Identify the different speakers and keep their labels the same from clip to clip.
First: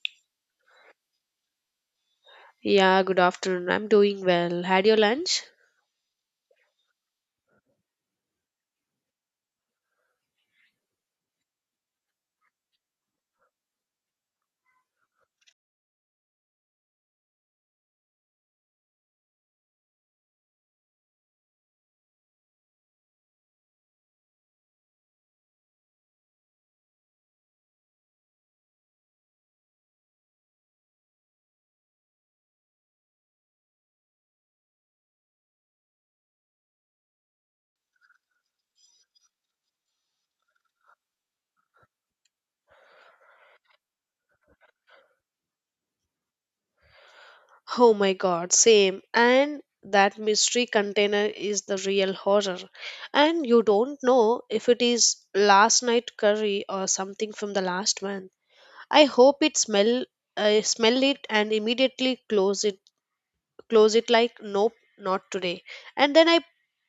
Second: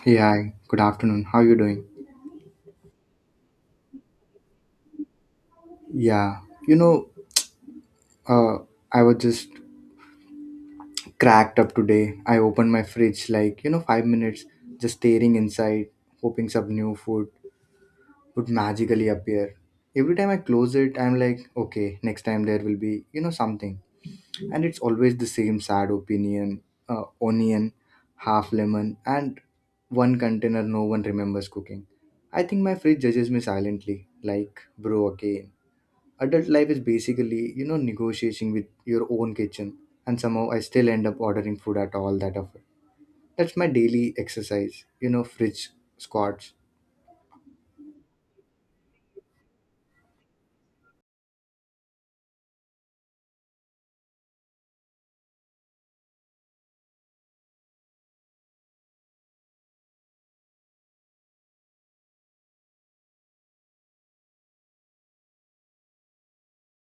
Speaker 1: Hey, hi. Good afternoon. How you doing?
Speaker 2: Yeah, good afternoon. I'm doing well. Had your lunch?
Speaker 1: Yeah. You know, uh, I was just cracked up today. I opened my fridge like, 5 minutes, just staring inside, hoping some new food would magically appear. Every time I close it, I'm like, okay, next time there will be, something. And it's always the same sad onion, half lemon, and one container no one remembers cooking. I think my fridge judges me silently, like, bro, again adult life is basically negotiating with your own kitchen, and somehow I still end up ordering food at all that often. That's my daily exercise, fridge squats.
Speaker 2: Oh my god, same. And that mystery container is the real horror. And you don't know if it is last night curry or something from the last month. I hope it smell I smell it and immediately close it like nope, not today. And then I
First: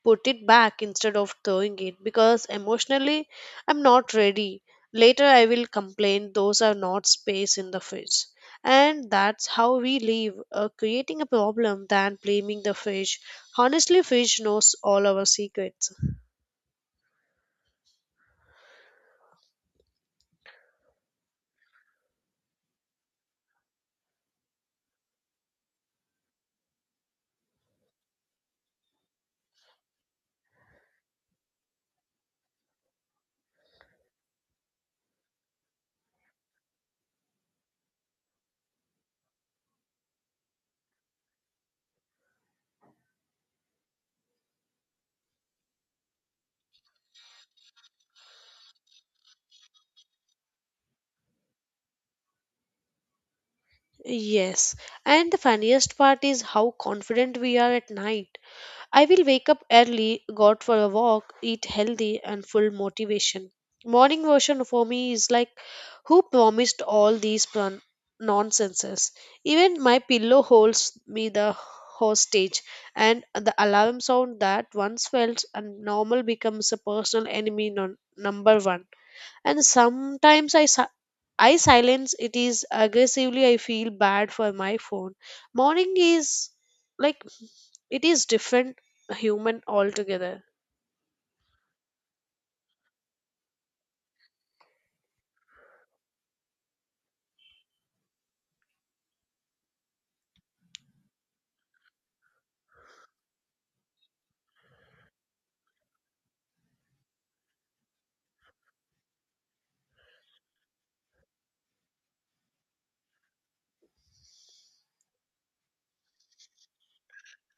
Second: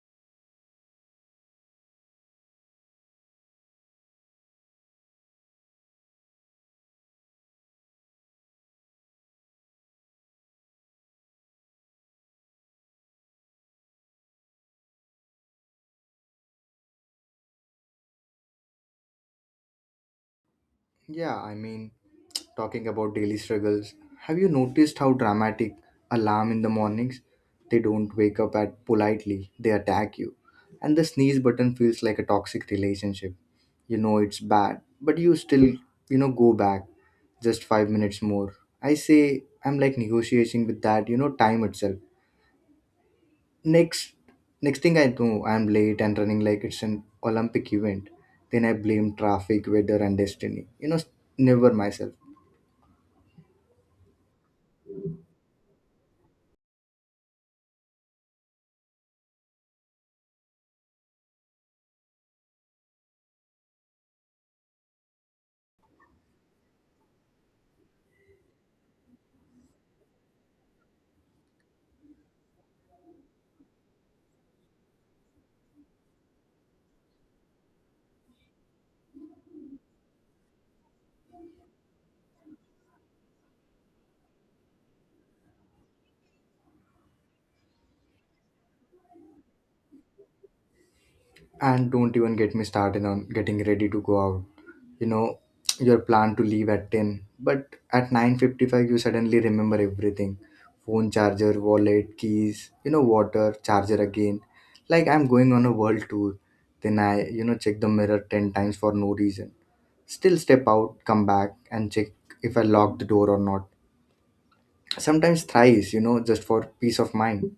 Speaker 2: put it back instead of throwing it because emotionally I'm not ready. Later I will complain those are not space in the fridge. And that's how we live, creating a problem than blaming the fish. Honestly, fish knows all our secrets.
Speaker 1: Yeah, I mean, talking about daily struggles, have you noticed how dramatic alarm in the mornings? They don't wake up at politely, they attack you. And the sneeze button feels like a toxic relationship. You know it's bad, but you still, go back just 5 minutes more. I say I'm like negotiating with that, time itself. Next next thing I know, I'm late and running like it's an Olympic event. Then I blame traffic, weather and destiny. Never myself.
Speaker 2: Yes, and the funniest part is how confident we are at night. I will wake up early, go out for a walk, eat healthy, and full motivation. Morning version for me is like, who promised all these nonsenses? Even my pillow holds me the hostage, and the alarm sound that once felt and normal becomes a personal enemy number one. And sometimes I silence it is aggressively. I feel bad for my phone. Morning is like it is different human altogether.
Speaker 1: And don't even get me started on getting ready to go out. You know, your plan to leave at 10, but at 9:55 you suddenly remember everything. Phone charger, wallet, keys, water, charger again. Like I'm going on a world tour. Then I, check the mirror 10 times for no reason. Still step out, come back and check if I lock the door or not. Sometimes thrice, just for peace of mind.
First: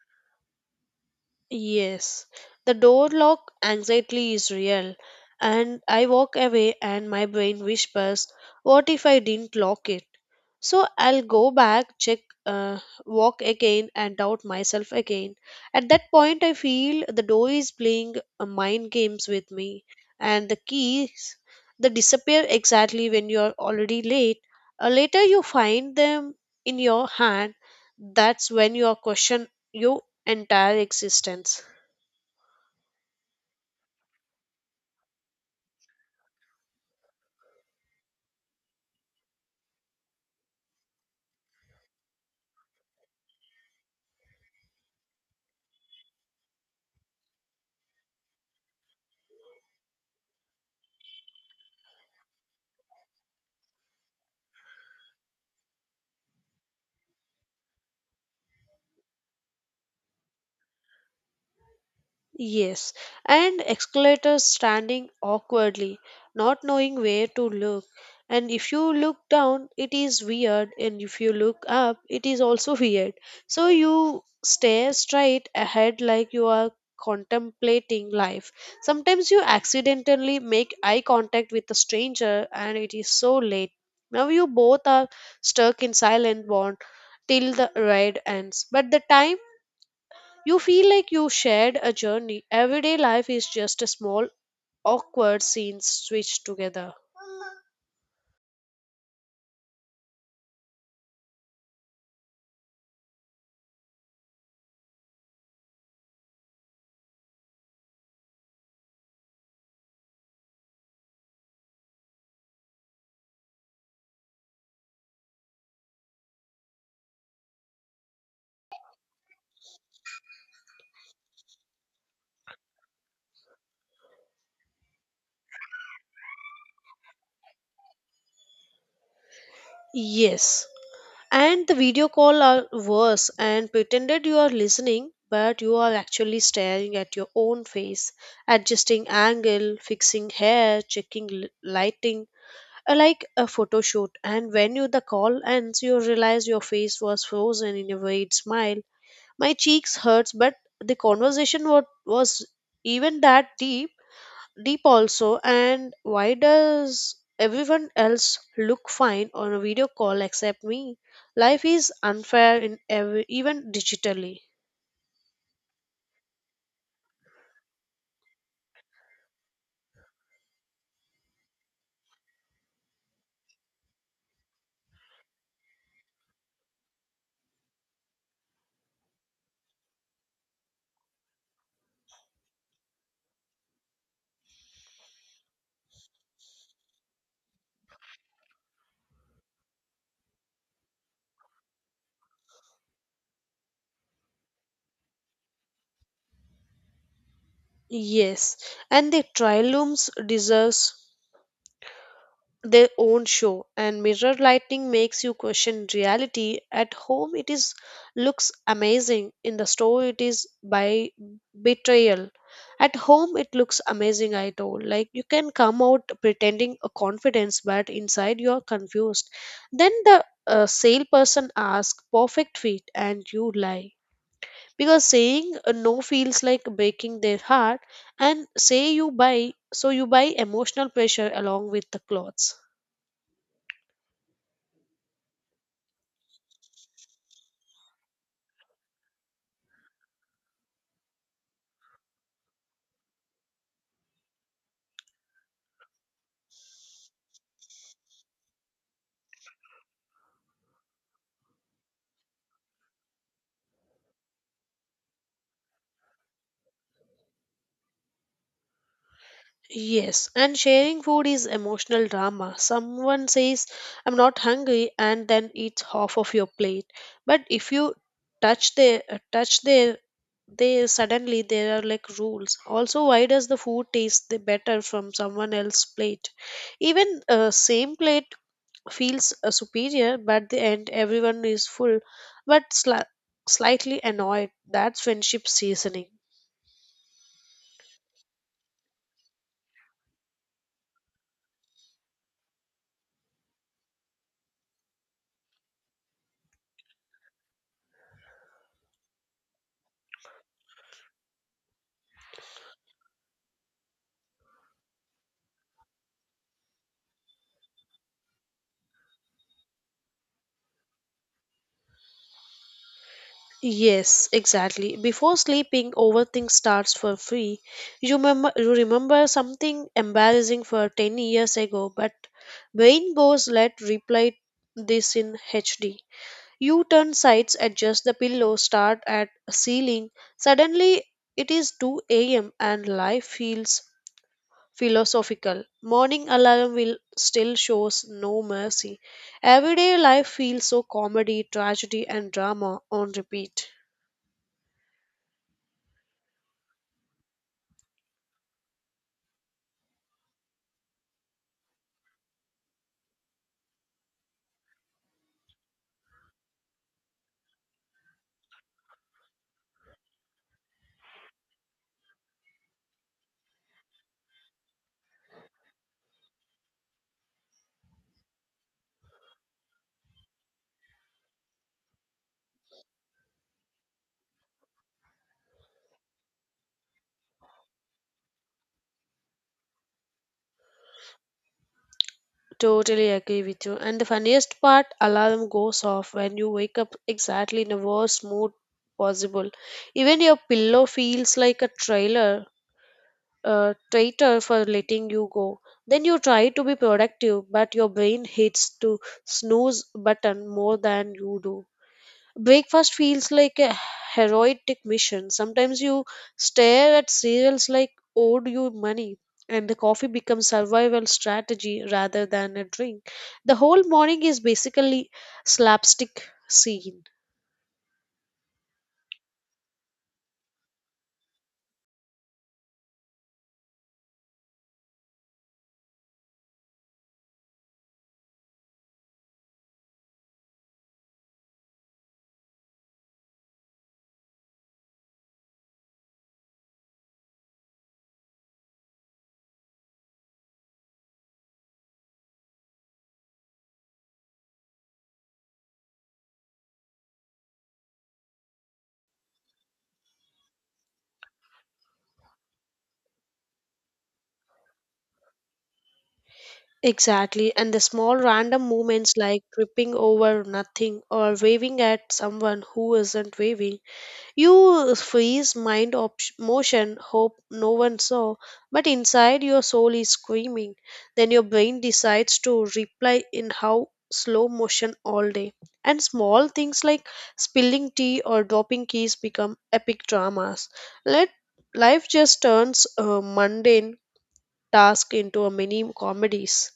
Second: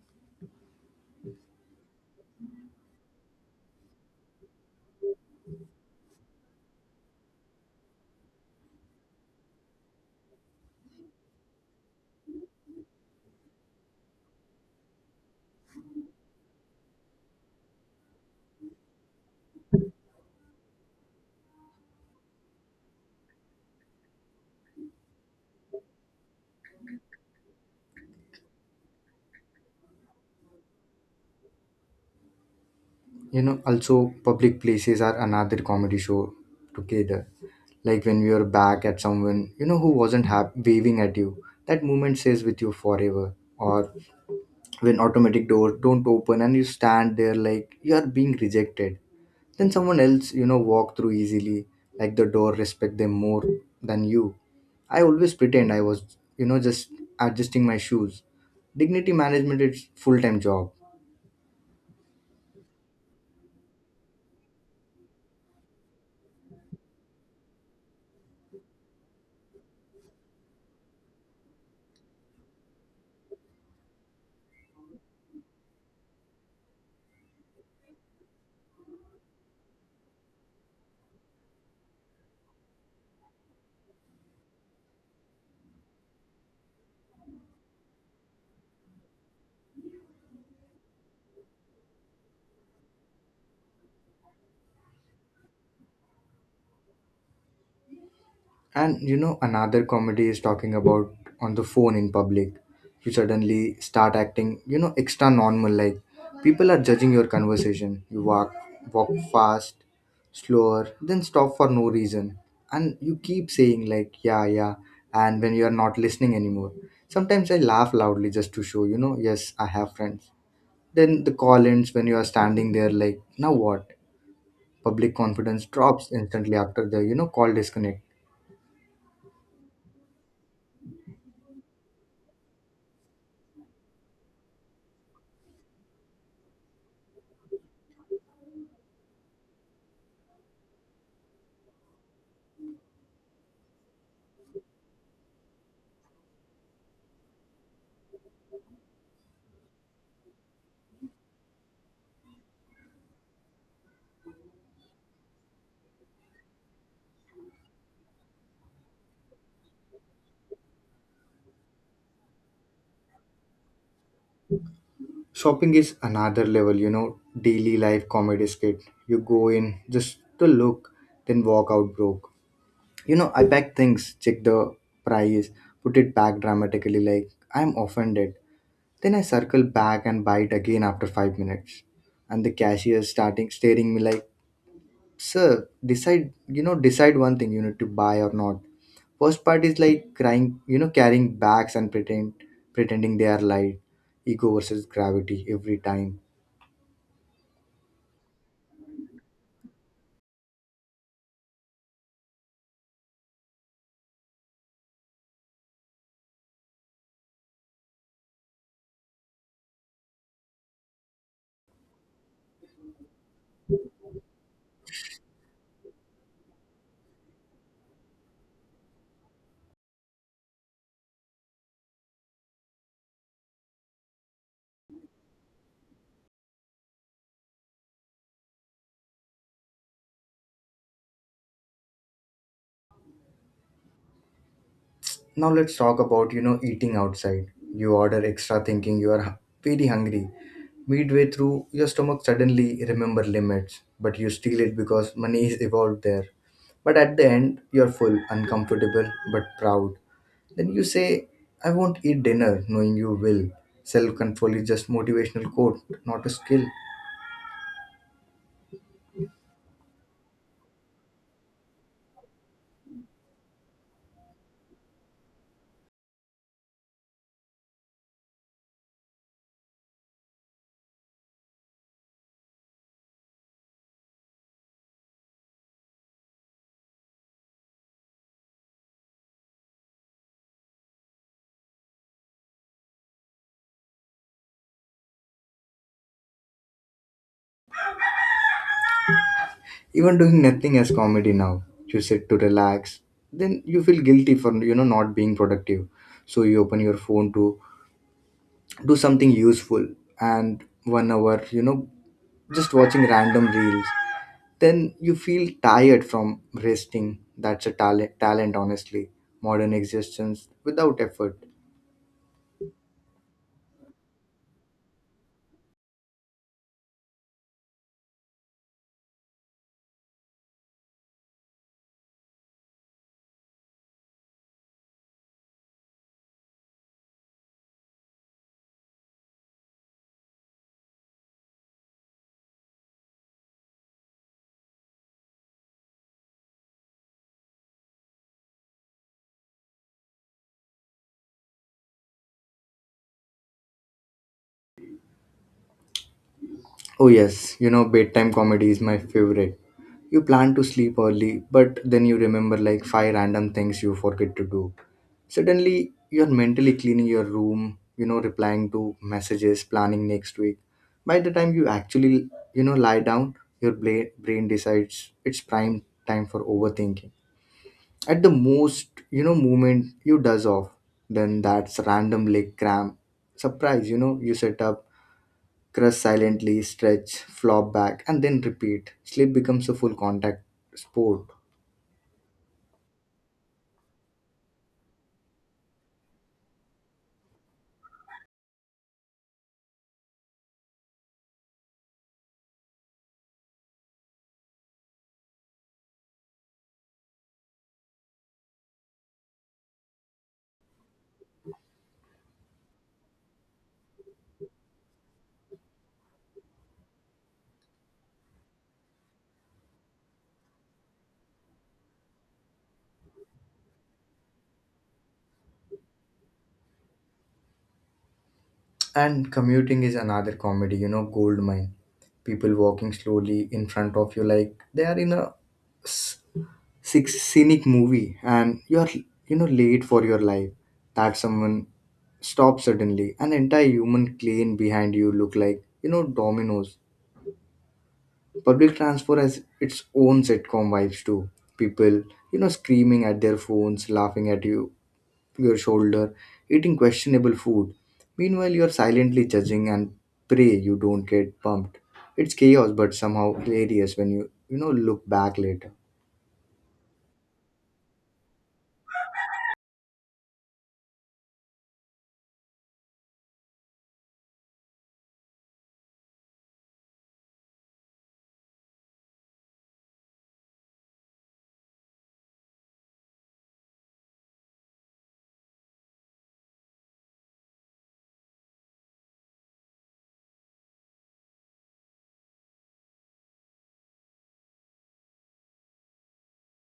Speaker 2: Yes, the door lock anxiety is real, and I walk away and my brain whispers, what if I didn't lock it? So I'll go back, check, uh, walk again, and doubt myself again. At that point, I feel the door is playing mind games with me, and the keys they disappear exactly when you are already late. Later, you find them in your hand. That's when you are question your entire existence.
Speaker 1: You know, also public places are another comedy show together. Like when you're back at someone, who wasn't hap- waving at you, that moment stays with you forever. Or when automatic doors don't open and you stand there like you are being rejected. Then someone else, walk through easily, like the door respect them more than you. I always pretend I was, just adjusting my shoes. Dignity management is full-time job.
Speaker 2: Yes, and escalators standing awkwardly, not knowing where to look. And if you look down, it is weird, and if you look up, it is also weird. So you stare straight ahead like you are contemplating life. Sometimes you accidentally make eye contact with a stranger, and it is so late. Now you both are stuck in silent bond till the ride ends, but the time you feel like you shared a journey. Everyday life is just a small, awkward scenes switched together.
Speaker 1: And you know, another comedy is talking about on the phone in public. You suddenly start acting, extra normal. Like people are judging your conversation. Walk fast, slower, then stop for no reason, and you keep saying like, yeah, yeah. And when you are not listening anymore, sometimes I laugh loudly just to show, yes, I have friends. Then the call ends when you are standing there, like, now what? Public confidence drops instantly after the, call disconnect.
Speaker 2: Yes. And the video call are worse and pretended you are listening, but you are actually staring at your own face, adjusting angle, fixing hair, checking lighting, like a photo shoot. And when you the call ends, you realize your face was frozen in a weird smile. My cheeks hurts, but the conversation was even that deep also. And why does everyone else look fine on a video call except me? Life is unfair in every even digitally.
Speaker 1: Shopping is another level, daily life comedy skit. You go in just to look, then walk out broke. You know, I pack things, check the price, put it back dramatically like I'm offended. Then I circle back and buy it again after 5 minutes. And the cashier starting staring me like, sir, decide, decide one thing you need to buy or not. First part is like crying, carrying bags and pretending they are light. Ego versus gravity every time.
Speaker 2: Yes, and the trial looms deserves their own show, and mirror lighting makes you question reality. At home it is looks amazing, in the store it is by betrayal. At home it looks amazing, I told like you can come out pretending a confidence, but inside you are confused. Then the salesperson asks perfect fit and you lie because saying a no feels like breaking their heart. And say you buy, so you buy emotional pressure along with the clothes.
Speaker 1: Now let's talk about, eating outside. You order extra thinking you are hu- very hungry. Midway through, your stomach suddenly remember limits, but you steal it because money is evolved there. But at the end, you're full, uncomfortable, but proud. Then you say, I won't eat dinner, knowing you will. Self control is just motivational quote, not a skill.
Speaker 2: Yes, and sharing food is emotional drama. Someone says, I'm not hungry, and then eats half of your plate. But if you touch their, they suddenly there are like rules. Also, why does the food taste the better from someone else's plate? Even same plate feels superior, but the end everyone is full, but slightly annoyed. That's friendship seasoning.
Speaker 1: Even doing nothing as comedy now. You sit to relax. Then you feel guilty for not being productive. So you open your phone to do something useful, and 1 hour just watching random reels. Then you feel tired from resting. That's a talent, honestly, modern existence without effort.
Speaker 2: Yes, exactly. Before sleeping, overthink starts for free. You remember something embarrassing for 10 years ago, but brain goes, let replay this in HD. You turn sides, adjust the pillow, start at ceiling. Suddenly, it is 2 a.m. and life feels philosophical. Morning alarm will still shows no mercy. Everyday life feels so comedy, tragedy, and drama on repeat.
Speaker 1: Oh, yes, bedtime comedy is my favorite. You plan to sleep early, but then you remember like five random things you forget to do. Suddenly, you're mentally cleaning your room, replying to messages, planning next week. By the time you actually, lie down, your brain decides it's prime time for overthinking. At the most, moment you does off, then that's random leg cramp. Surprise, you set up. Crush silently, stretch, flop back, and then repeat. Sleep becomes a full contact sport.
Speaker 2: Totally agree with you. And the funniest part, alarm goes off when you wake up exactly in the worst mood possible. Even your pillow feels like a trailer, a traitor for letting you go. Then you try to be productive, but your brain hits to snooze button more than you do. Breakfast feels like a heroic mission. Sometimes you stare at cereals like owed you money, and the coffee becomes survival strategy rather than a drink. The whole morning is basically slapstick scene.
Speaker 1: And commuting is another comedy, gold mine. People walking slowly in front of you like they are in a s- six scenic movie and you're late for your life. That someone stops suddenly, an entire human plane behind you look like dominoes. Public transport has its own sitcom vibes too. People, screaming at their phones, laughing at you, your shoulder, eating questionable food. Meanwhile, you're silently judging and pray you don't get bumped. It's chaos, but somehow hilarious when you, look back later.
Speaker 2: Exactly, and the small random moments like tripping over nothing or waving at someone who isn't waving. You freeze motion, hope no one saw, but inside your soul is screaming. Then your brain decides to reply in how slow motion all day. And small things like spilling tea or dropping keys become epic dramas. Let life just turns a mundane task into a mini comedies.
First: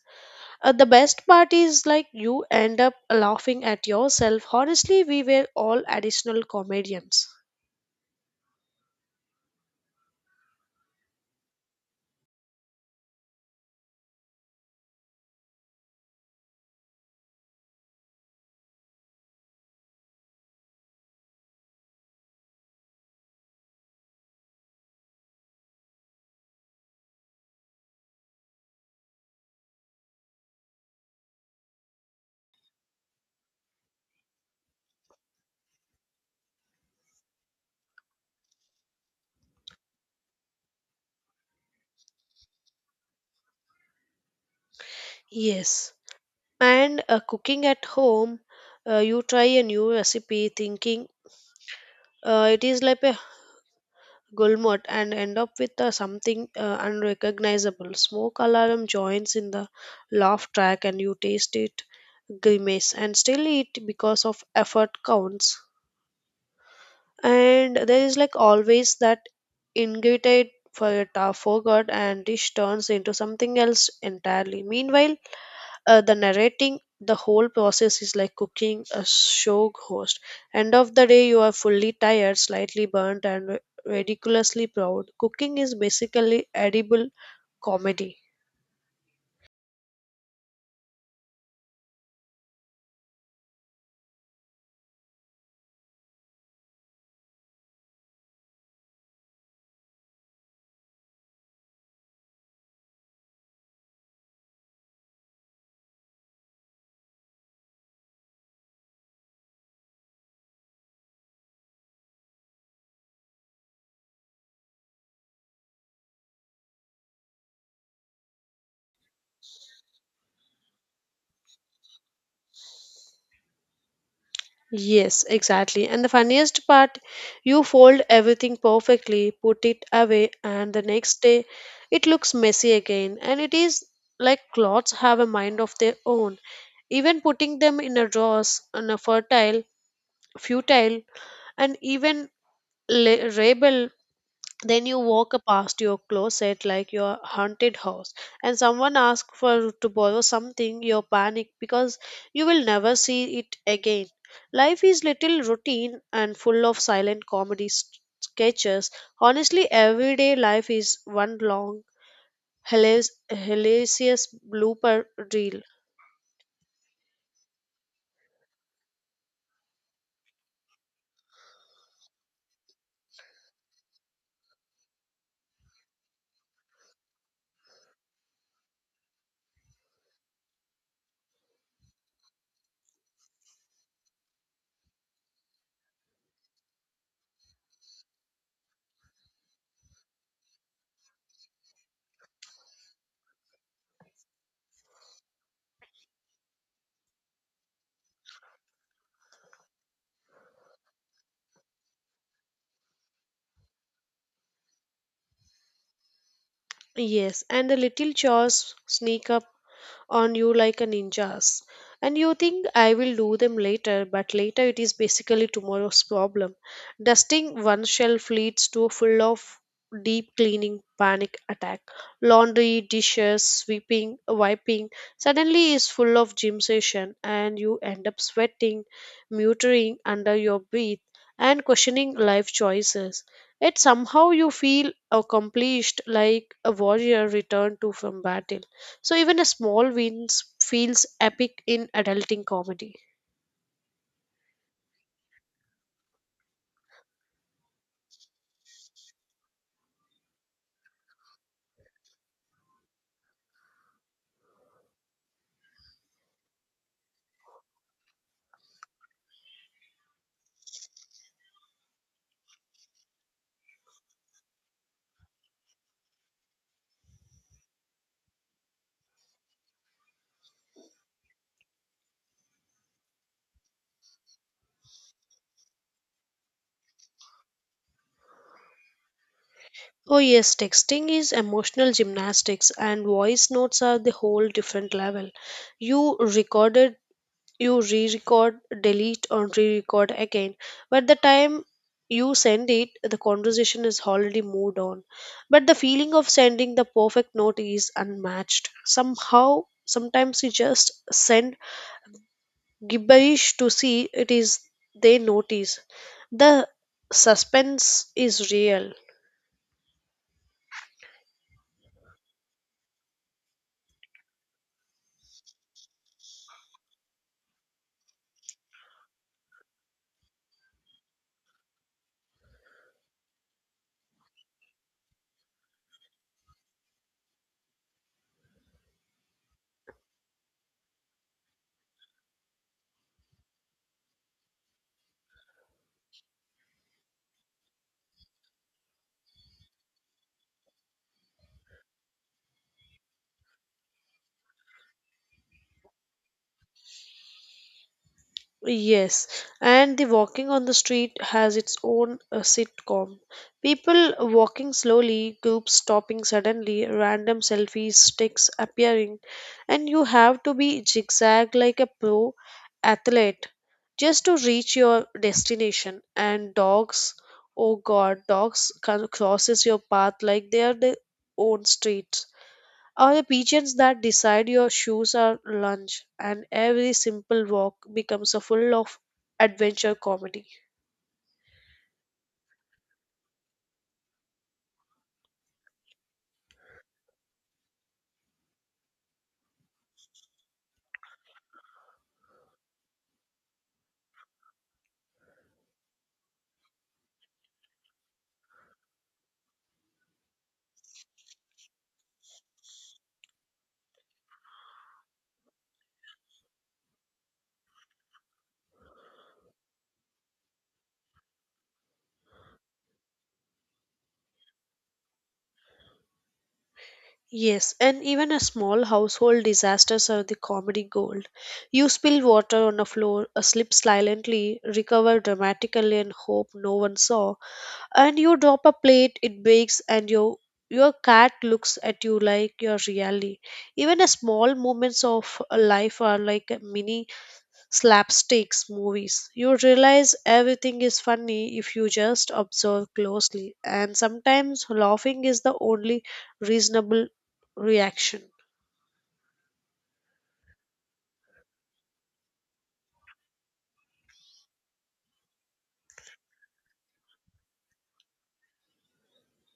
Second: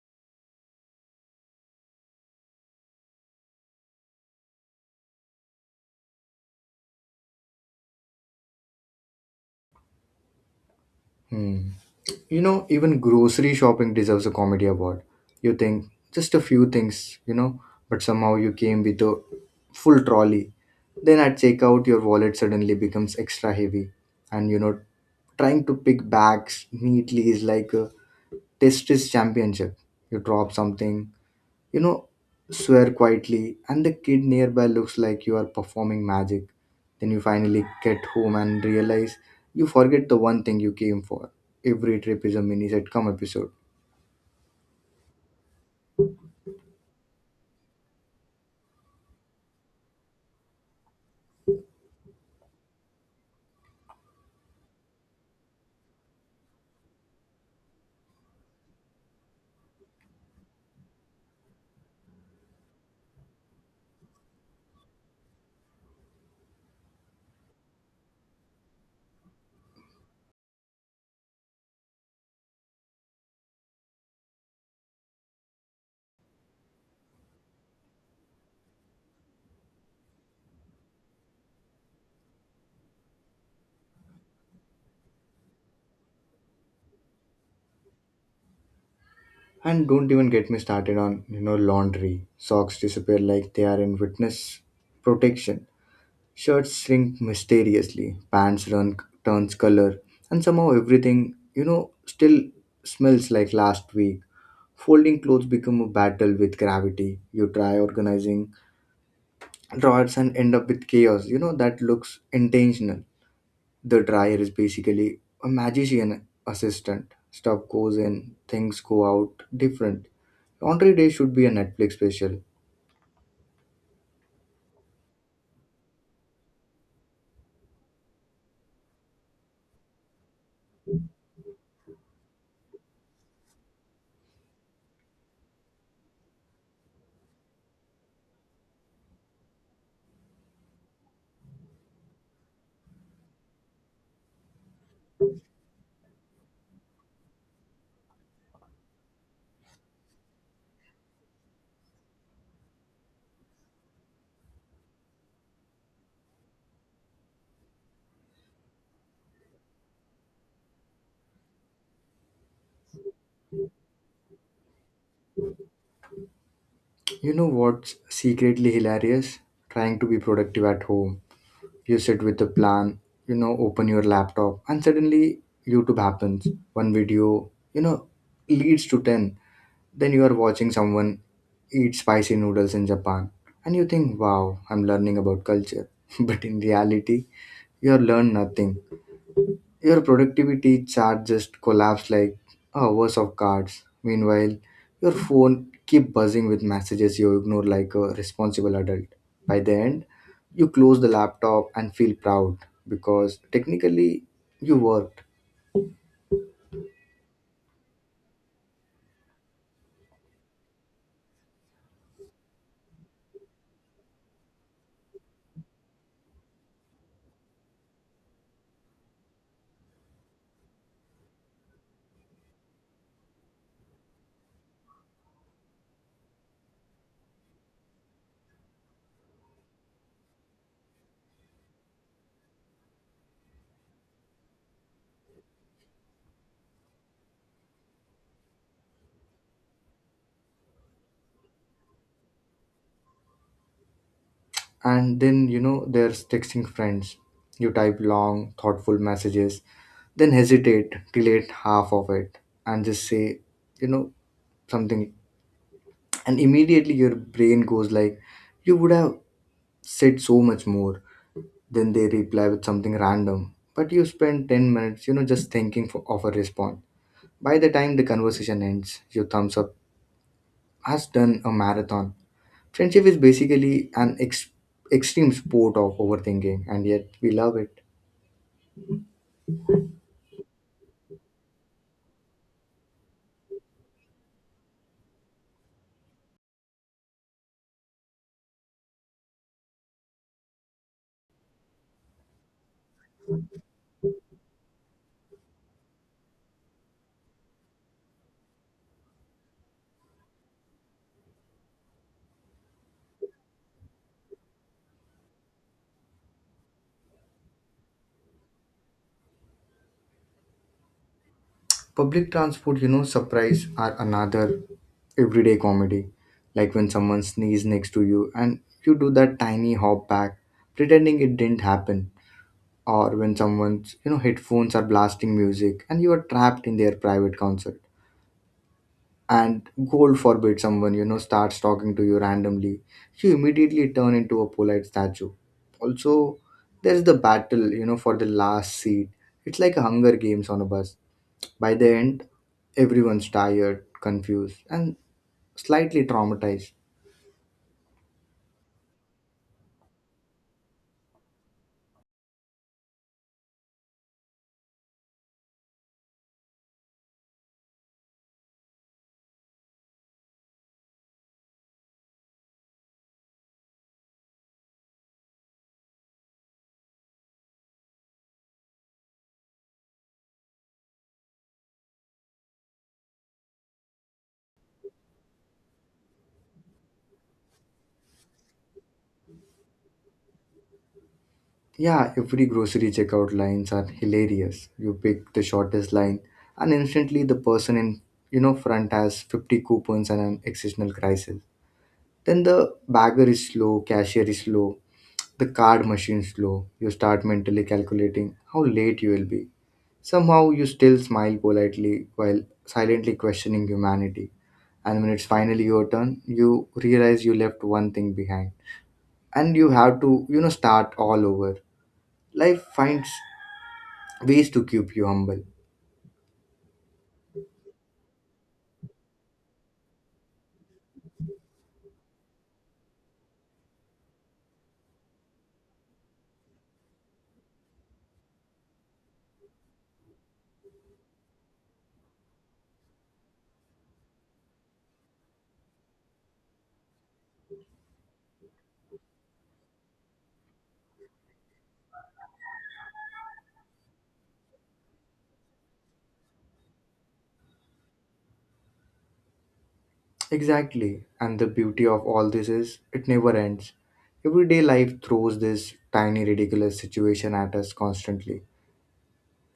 Speaker 2: The best part is like you end up laughing at yourself. Honestly, we were all additional comedians.
Speaker 1: Hmm. You know, even grocery shopping deserves a comedy award. You think just a few things, but somehow you came with a full trolley. Then at checkout, your wallet suddenly becomes extra heavy. And, trying to pick bags neatly is like a test is championship. You drop something, you know, swear quietly, and the kid nearby looks like you are performing magic. Then you finally get home and realize you forget the one thing you came for. Every trip is a mini sitcom episode.
Speaker 2: Yes. And cooking at home, you try a new recipe thinking it is like a gulmot and end up with something unrecognizable. Smoke alarm joins in the laugh track and you taste it, grimace and still eat because of effort counts. And there is like always that ingredient for a forgot, and dish turns into something else entirely. Meanwhile, the narrating the whole process is like cooking a show host. End of the day you are fully tired, slightly burnt and ridiculously proud. Cooking is basically edible comedy.
Speaker 1: And don't even get me started on, laundry. Socks disappear like they are in witness protection. Shirts shrink mysteriously. Pants run turns color. And somehow everything, still smells like last week. Folding clothes become a battle with gravity. You try organizing drawers and end up with chaos. That looks intentional. The dryer is basically a magician assistant. Stuff goes in, things go out different. Laundry Day should be a Netflix special.
Speaker 2: Yes, exactly, and the funniest part, you fold everything perfectly, put it away, and the next day it looks messy again. And it is like clothes have a mind of their own. Even putting them in a drawers on a fertile futile, and even rebel. Then you walk past your closet like your haunted house, and someone asks for to borrow something you panic because you will never see it again. Life is little routine and full of silent comedy sketches. Honestly, everyday life is one long hilas- hilarious blooper reel.
Speaker 1: You know what's secretly hilarious? Trying to be productive at home. You sit with a plan, open your laptop, and suddenly YouTube happens. One video, leads to 10. Then you are watching someone eat spicy noodles in Japan and you think, wow, I'm learning about culture. But in reality, you have learned nothing. Your productivity chart just collapsed like a hours of cards. Meanwhile, your phone keep buzzing with messages you ignore like a responsible adult. By the end, you close the laptop and feel proud because technically you worked.
Speaker 2: Yes, and the little chores sneak up on you like a ninjas. And you think I will do them later, but later it is basically tomorrow's problem. Dusting one shelf leads to a full of deep cleaning panic attack. Laundry, dishes, sweeping, wiping suddenly is full of gym session and you end up sweating, muttering under your breath and questioning life choices. Yet somehow you feel accomplished like a warrior returned to from battle. So even a small wins feels epic in adulting comedy.
Speaker 1: And then there's texting friends. You type long thoughtful messages, then hesitate, delete half of it, and just say, you know something. And immediately your brain goes like, you would have said so much more. Then they reply with something random, but you spend 10 minutes just thinking for, of a response. By the time the conversation ends, your thumbs up has done a marathon. Friendship is basically an extreme sport of overthinking, and yet we love it.
Speaker 2: Oh yes, texting is emotional gymnastics and voice notes are the whole different level. You recorded, you re-record, delete or re-record again. But the time you send it, the conversation is already moved on. But the feeling of sending the perfect note is unmatched. Somehow, sometimes you just send gibberish to see it is they notice the suspense is real.
Speaker 1: Public transport, surprise are another everyday comedy. Like when someone sneezes next to you and you do that tiny hop back, pretending it didn't happen. Or when someone's, headphones are blasting music and you are trapped in their private concert. And God forbid someone, starts talking to you randomly. You immediately turn into a polite statue. Also, there's the battle, for the last seat. It's like a Hunger Games on a bus. By the end, everyone's tired, confused, and slightly traumatized.
Speaker 2: Yes, and the walking on the street has its own sitcom. People walking slowly, groups stopping suddenly, random selfie sticks appearing, and you have to be zigzag like a pro athlete just to reach your destination. And dogs, oh god, dogs can crosses your path like they are their own streets, or the pigeons that decide your shoes are lunch, and every simple walk becomes a full of adventure comedy.
Speaker 1: Yeah, every grocery checkout lines are hilarious. You pick the shortest line, and instantly the person in front has 50 coupons and an existential crisis. Then the bagger is slow, cashier is slow, the card machine is slow. You start mentally calculating how late you will be. Somehow you still smile politely while silently questioning humanity. And when it's finally your turn, you realize you left one thing behind, and you have to start all over. Life finds ways to keep you humble.
Speaker 2: Yes, and even a small household disasters are the comedy gold. You spill water on a floor, a slip silently, recover dramatically and hope no one saw. And you drop a plate, it breaks and your cat looks at you like you're reality. Even a small moments of life are like a mini slapsticks movies. You realize everything is funny if you just observe closely, and sometimes laughing is the only reasonable reaction.
Speaker 1: Exactly, and the beauty of all this is it never ends. Everyday life throws this tiny ridiculous situation at us constantly,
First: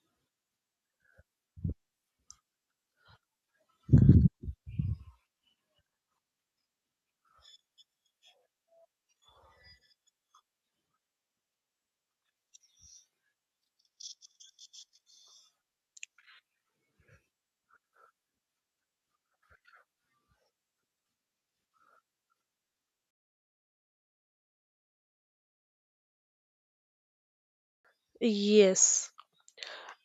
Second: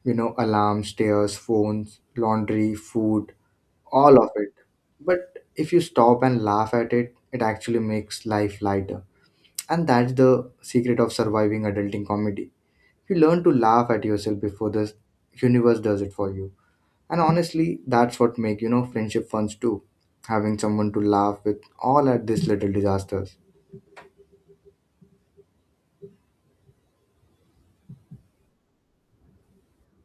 Speaker 1: alarms, stairs, phones, laundry, food, all of it. But if you stop and laugh at it, it actually makes life lighter. And that's the secret of surviving adulting comedy. You learn to laugh at yourself before the universe does it for you. And honestly, that's what make friendship funds too. Having someone to laugh with all at these little disasters.
Speaker 2: Yes.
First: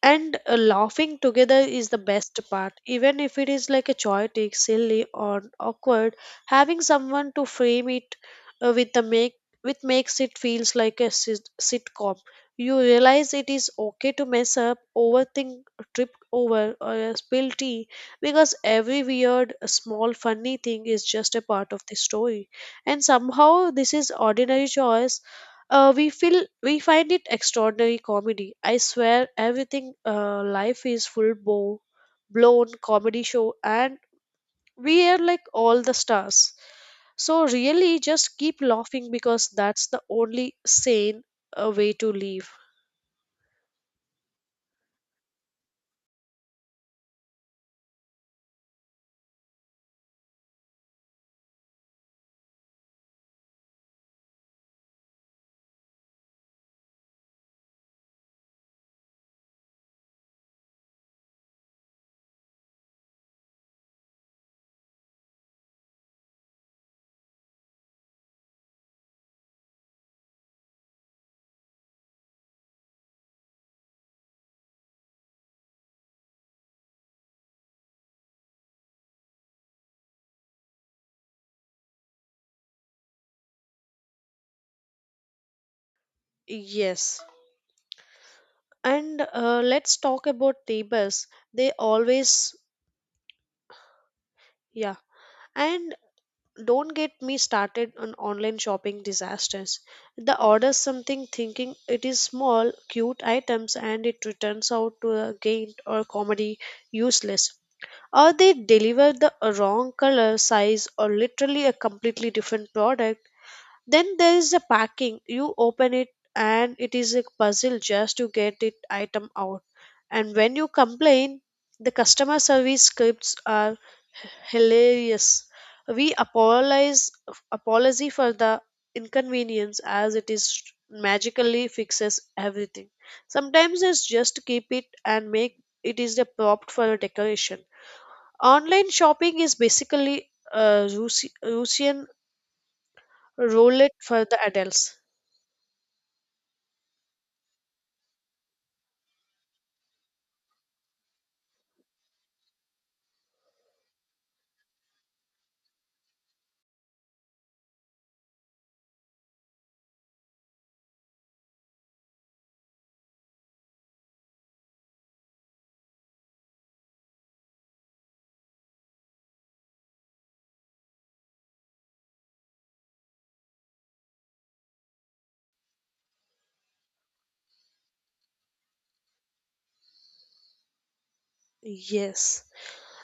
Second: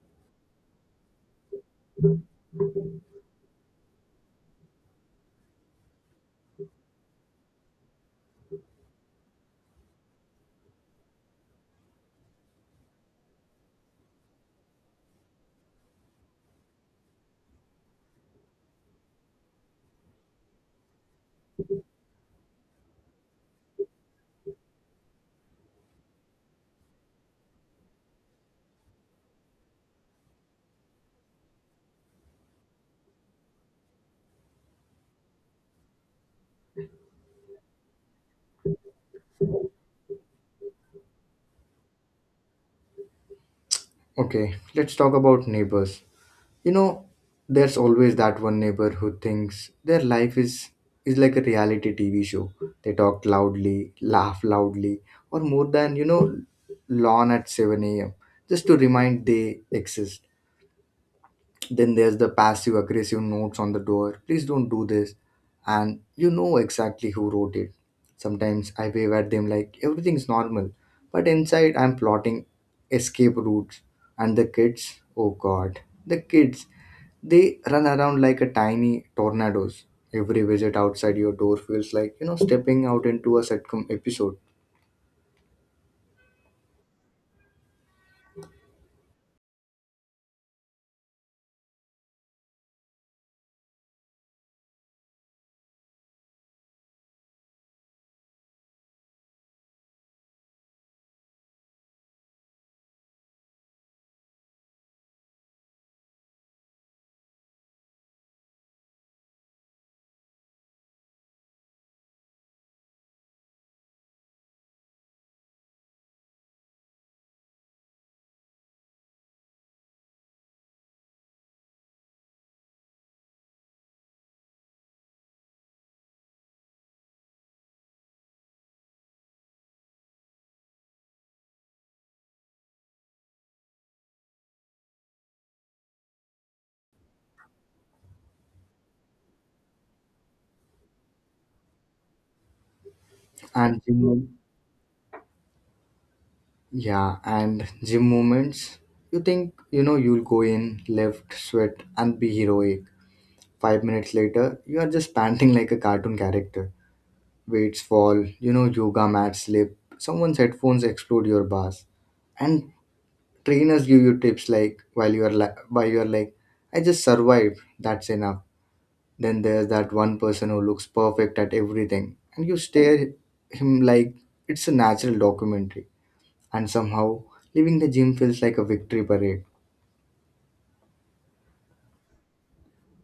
Speaker 2: And laughing together is the best part, even if it is like a chaotic silly or awkward. Having someone to frame it, uh, with the make with makes it feels like a sitcom. You realize it is okay to mess up, overthink, trip over or spill tea because every weird small funny thing is just a part of the story. And somehow this is ordinary joys, we find it extraordinary comedy. I swear, everything, life is full bow blown comedy show, and we are like all the stars. So really, just keep laughing because that's the only sane way to live.
Speaker 1: Okay, let's talk about neighbors. You know, there's always that one neighbor who thinks their life is like a reality TV show. They talk loudly, laugh loudly, or more than lawn at 7 a.m. just to remind they exist. Then there's the passive aggressive notes on the door. Please don't do this. And you know exactly who wrote it. Sometimes I wave at them like everything's normal. But inside, I'm plotting escape routes. And the kids, oh god, the kids, they run around like a tiny tornadoes. Every visit outside your door feels like, you know, stepping out into a sitcom episode.
Speaker 2: Yes, and let's talk about neighbors. They always, yeah. And don't get me started on online shopping disasters. The order something thinking it is small, cute items and it returns out to a gain or comedy useless. Or they deliver the wrong color, size, or literally a completely different product. Then there is a packing. You open it and it is a puzzle just to get it item out. And when you complain, the customer service scripts are hilarious. We apologize Apology for the inconvenience as it is magically fixes everything. Sometimes it's just keep it and make it is the prop for a decoration. Online shopping is basically a Russian
Speaker 1: And you
Speaker 2: roulette for
Speaker 1: know,
Speaker 2: the adults.
Speaker 1: yeah, and gym moments. You think, you know, you'll go in, lift, sweat, and be heroic. 5 minutes later, you are just panting like a cartoon character. Weights fall, you know, yoga mats slip, someone's headphones explode your bars. And trainers give you tips like, while you are, like, I just survived, that's enough. Then there's that one person who looks perfect at everything, and you stare him like it's a natural documentary, and somehow leaving the gym feels like a victory parade.
Speaker 2: Yes.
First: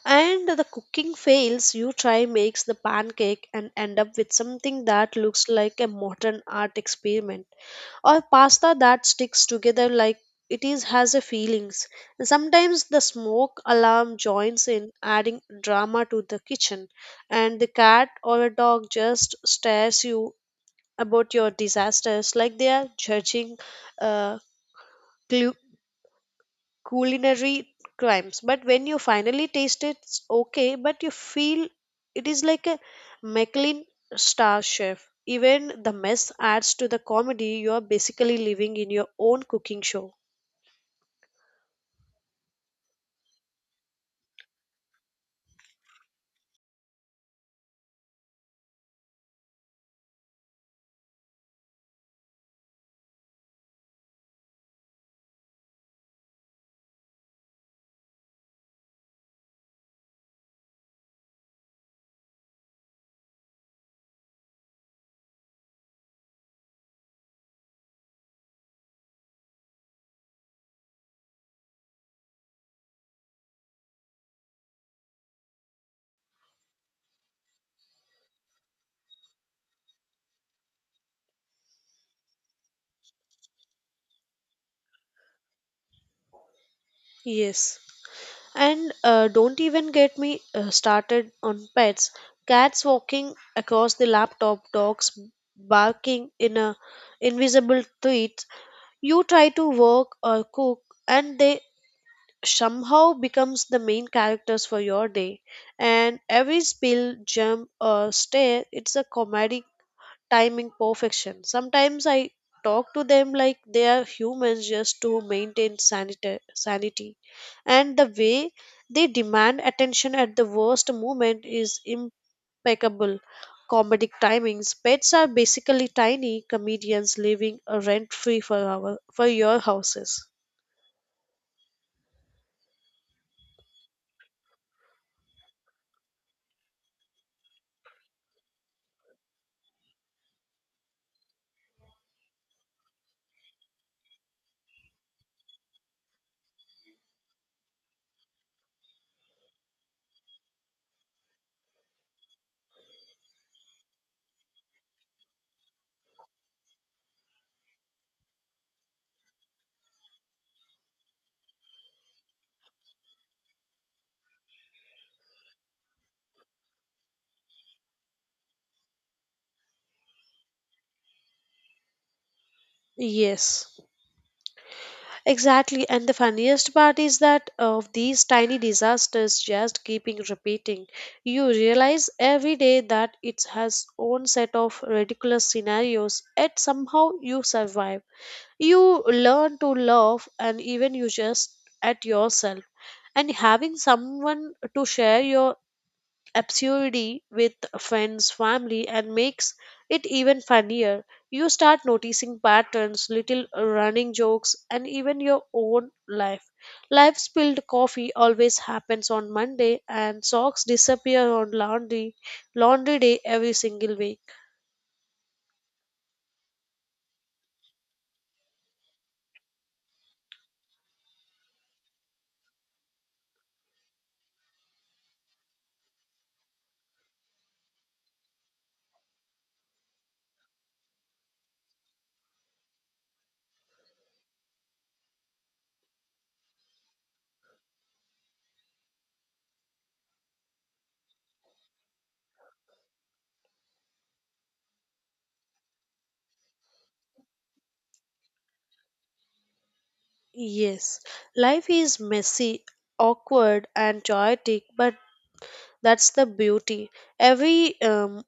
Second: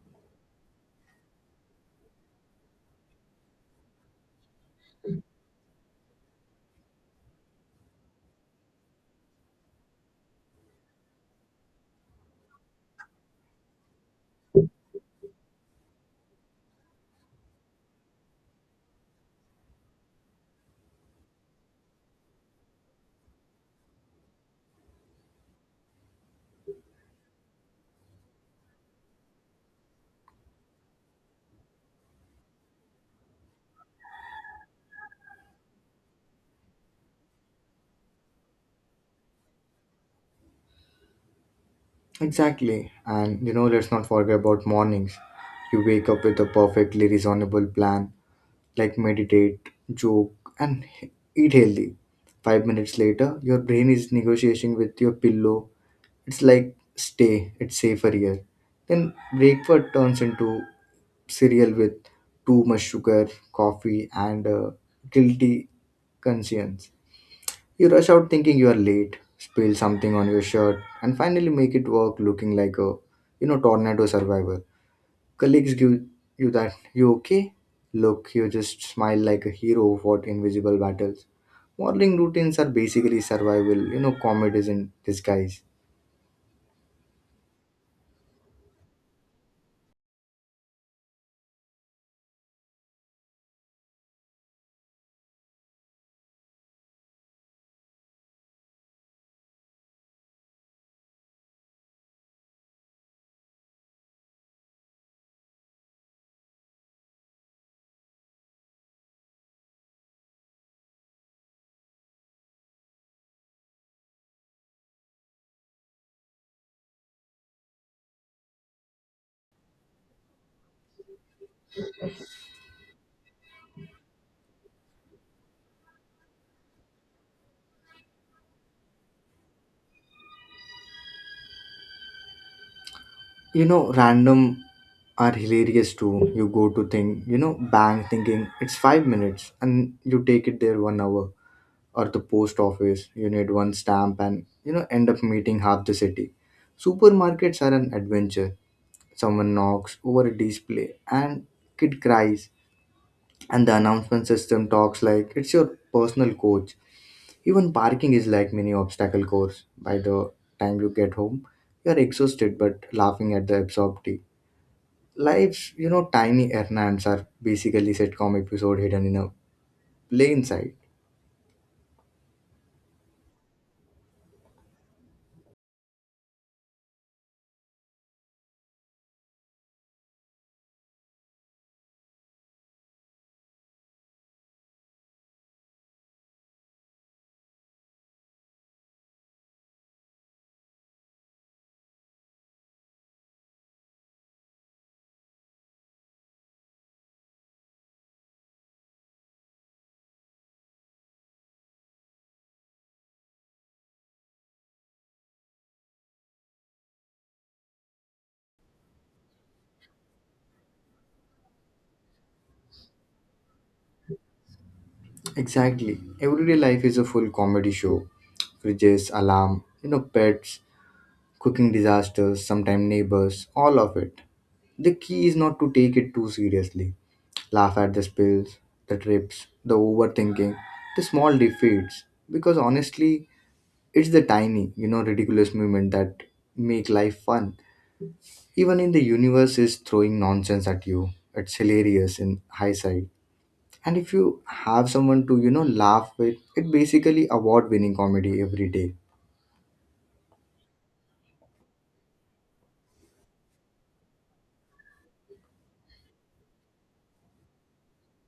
Speaker 2: And the cooking fails, you try makes the pancake and end up with something that looks like a modern art experiment or pasta that sticks together like it is has a feelings. And sometimes the smoke alarm joins in adding drama to the kitchen and the cat or a dog just stares you about your disasters like they are judging uh, culinary crimes, but when you finally taste it, it's okay but you feel it is like a Michelin star chef. Even the mess adds to the comedy. You are basically living in your own cooking show.
Speaker 1: Exactly. And you know, let's not forget about mornings. You wake up with a perfectly reasonable plan, like meditate, joke, and eat healthy. 5 minutes later, your brain is negotiating with your pillow. It's like, stay, it's safer here. Then breakfast turns into cereal with too much sugar, coffee, and guilty conscience. You rush out thinking you are late, spill something on your shirt, and finally make it work looking like a, you know, tornado survivor. Colleagues give you that, you okay? Look, you just smile like a hero fought invisible battles. Morning routines are basically survival, you know, comedies in disguise.
Speaker 2: Yes, and don't even get me started on pets. Cats walking across the laptop, dogs barking in a invisible tweet. You try to work or cook and they somehow becomes the main characters for your day, and every spill, jump or stare it's a comedic timing perfection. Sometimes I talk to them like they are humans just to maintain sanity, and the way they demand attention at the worst moment is impeccable comedic timings. Pets are basically tiny comedians living rent free for our for your houses.
Speaker 1: You know, random are hilarious too. You go to think, you know, bang thinking it's 5 minutes and you take it there 1 hour. Or the post office, you need one stamp and you know end up meeting half the city. Supermarkets are an adventure, someone knocks over a display, and kid cries, and the announcement system talks like it's your personal coach. Even parking is like mini obstacle course. By the time you get home, you're exhausted but laughing at the absurdity. Life's, you know, tiny errands are basically sitcom episode hidden in a plain sight.
Speaker 2: Yes. Exactly, and the funniest part is that of these tiny disasters just keeping repeating. You realize every day that it has own set of ridiculous scenarios, yet somehow you survive. You learn to laugh and even you just at yourself. And having someone to share your absurdity with, friends, family, and makes it even funnier. You start noticing patterns, little running jokes, and even your own life. Life spilled coffee always happens on Monday, and socks disappear on laundry day every single week.
Speaker 1: Exactly. Everyday life is a full comedy show. Fridges, alarm, you know, pets, cooking disasters, sometimes neighbors, all of it. The key is not to take it too seriously. Laugh at the spills, the trips, the overthinking, the small defeats. Because honestly, it's the tiny, you know, ridiculous moment that make life fun. Even in the universe is throwing nonsense at you. It's hilarious in hindsight, and if you have someone to, you know, laugh with, it basically award winning comedy every day.
Speaker 2: Yes, life is messy, awkward, and chaotic, but that's the beauty. Every um,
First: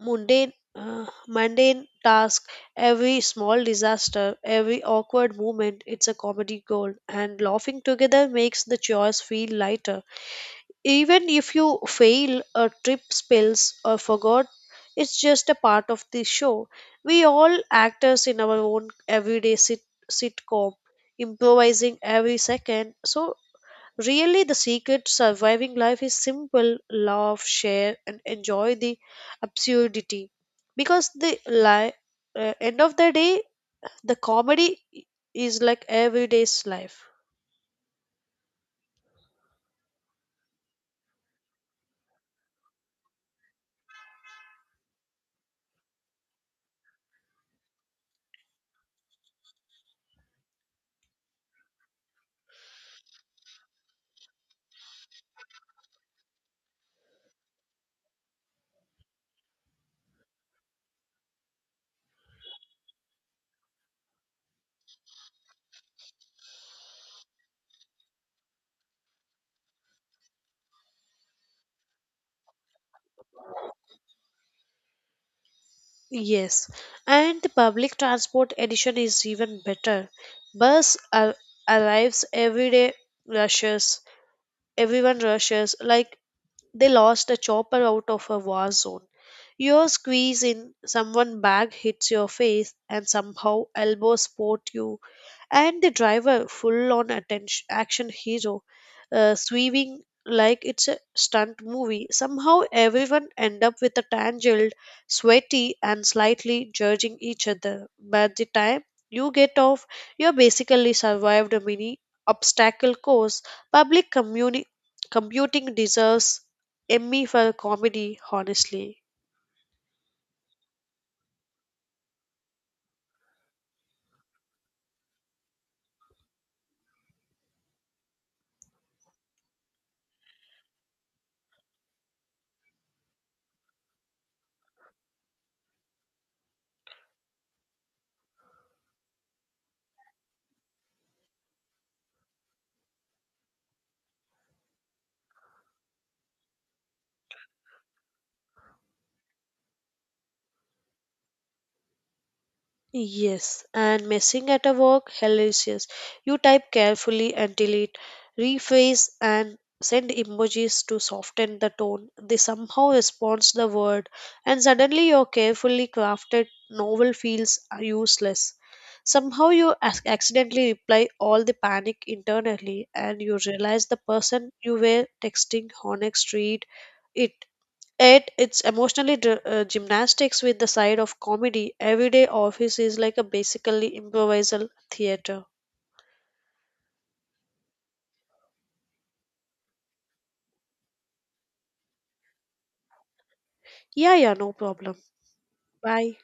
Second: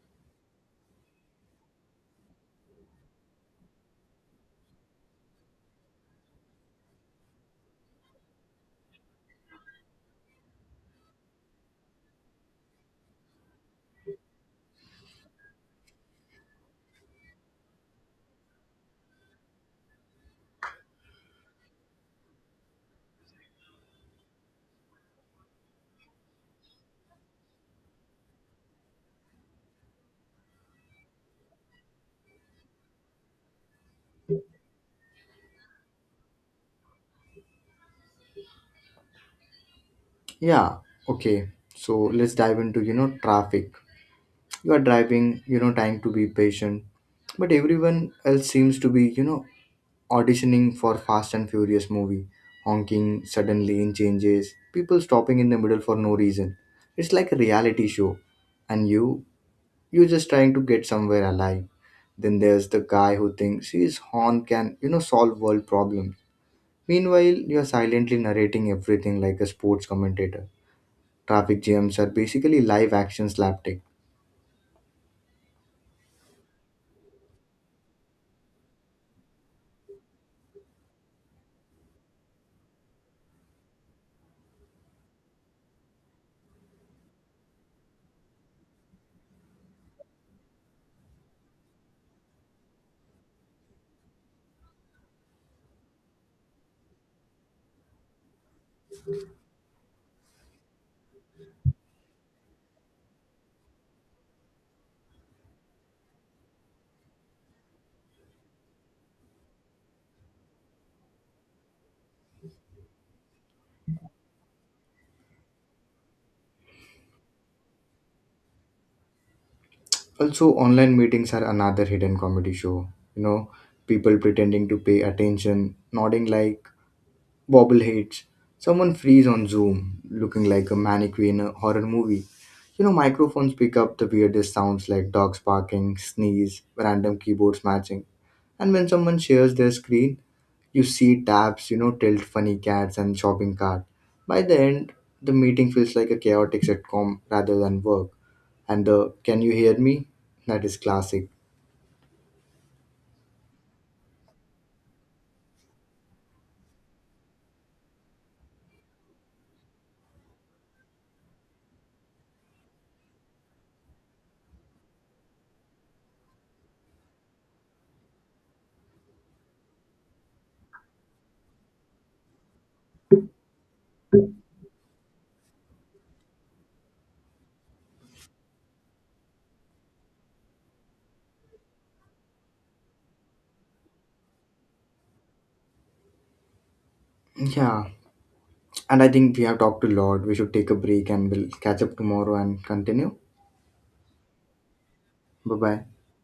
Speaker 2: mundane uh, mundane task, every small disaster, every awkward moment, it's a comedy gold, and laughing together makes the chores feel lighter. Even if you fail or trip, spills or forgot, it's just a part of the show. We all actors in our own everyday sitcom, improvising every second. So really, the secret to surviving life is simple: laugh, share, and enjoy the absurdity. Because the end of the day, the comedy is like everyday's life.
Speaker 1: Yeah. Okay, so let's dive into, you know, traffic. You are driving, you know, trying to be patient, but everyone else seems to be, you know, auditioning for Fast and Furious movie. Honking, sudden lane changes, people stopping in the middle for no reason. It's like a reality show, and you, you're just trying to get somewhere alive. Then there's the guy who thinks his horn can, you know, solve world problems. Meanwhile, you're silently narrating everything like a sports commentator. Traffic jams are basically live action slapstick.
Speaker 2: Yes, and the public transport edition is even better. Bus ar- arrives every day, rushes, everyone rushes. Like they lost a chopper out of a war zone. Your squeeze in someone's bag hits your face, and somehow elbows spot you, and the driver full on attention action hero, swerving like it's a stunt movie. Somehow everyone end up with a tangled, sweaty and slightly judging each other. By the time you get off, you have basically survived a mini obstacle course. public communi- Computing deserves Emmy for comedy, honestly.
Speaker 1: Also, online meetings are another hidden comedy show. You know, people pretending to pay attention, nodding like bobbleheads. Someone freeze on Zoom, looking like a mannequin in a horror movie. You know, microphones pick up the weirdest sounds like dogs barking, sneeze, random keyboard smashing. And when someone shares their screen, you see tabs, you know, tilt, funny cats, and shopping cart. By the end, the meeting feels like a chaotic sitcom rather than work. And the "can you hear me?" That is classic.
Speaker 2: Yes, and messing at a work, hilarious. You type carefully until it rephrase and send emojis to soften the tone. They somehow responds the word, and suddenly your carefully crafted novel feels useless. Somehow you accidentally reply all, the panic internally, and you realize the person you were texting honest read it. It's emotionally gymnastics with the side of comedy. Everyday office is like a basically improvisal theater.
Speaker 1: Yeah, and I think we have talked a lot. We should take a break and we'll catch up tomorrow and continue.
Speaker 2: Yeah, yeah, no problem.
Speaker 1: Bye bye.
Speaker 2: Bye.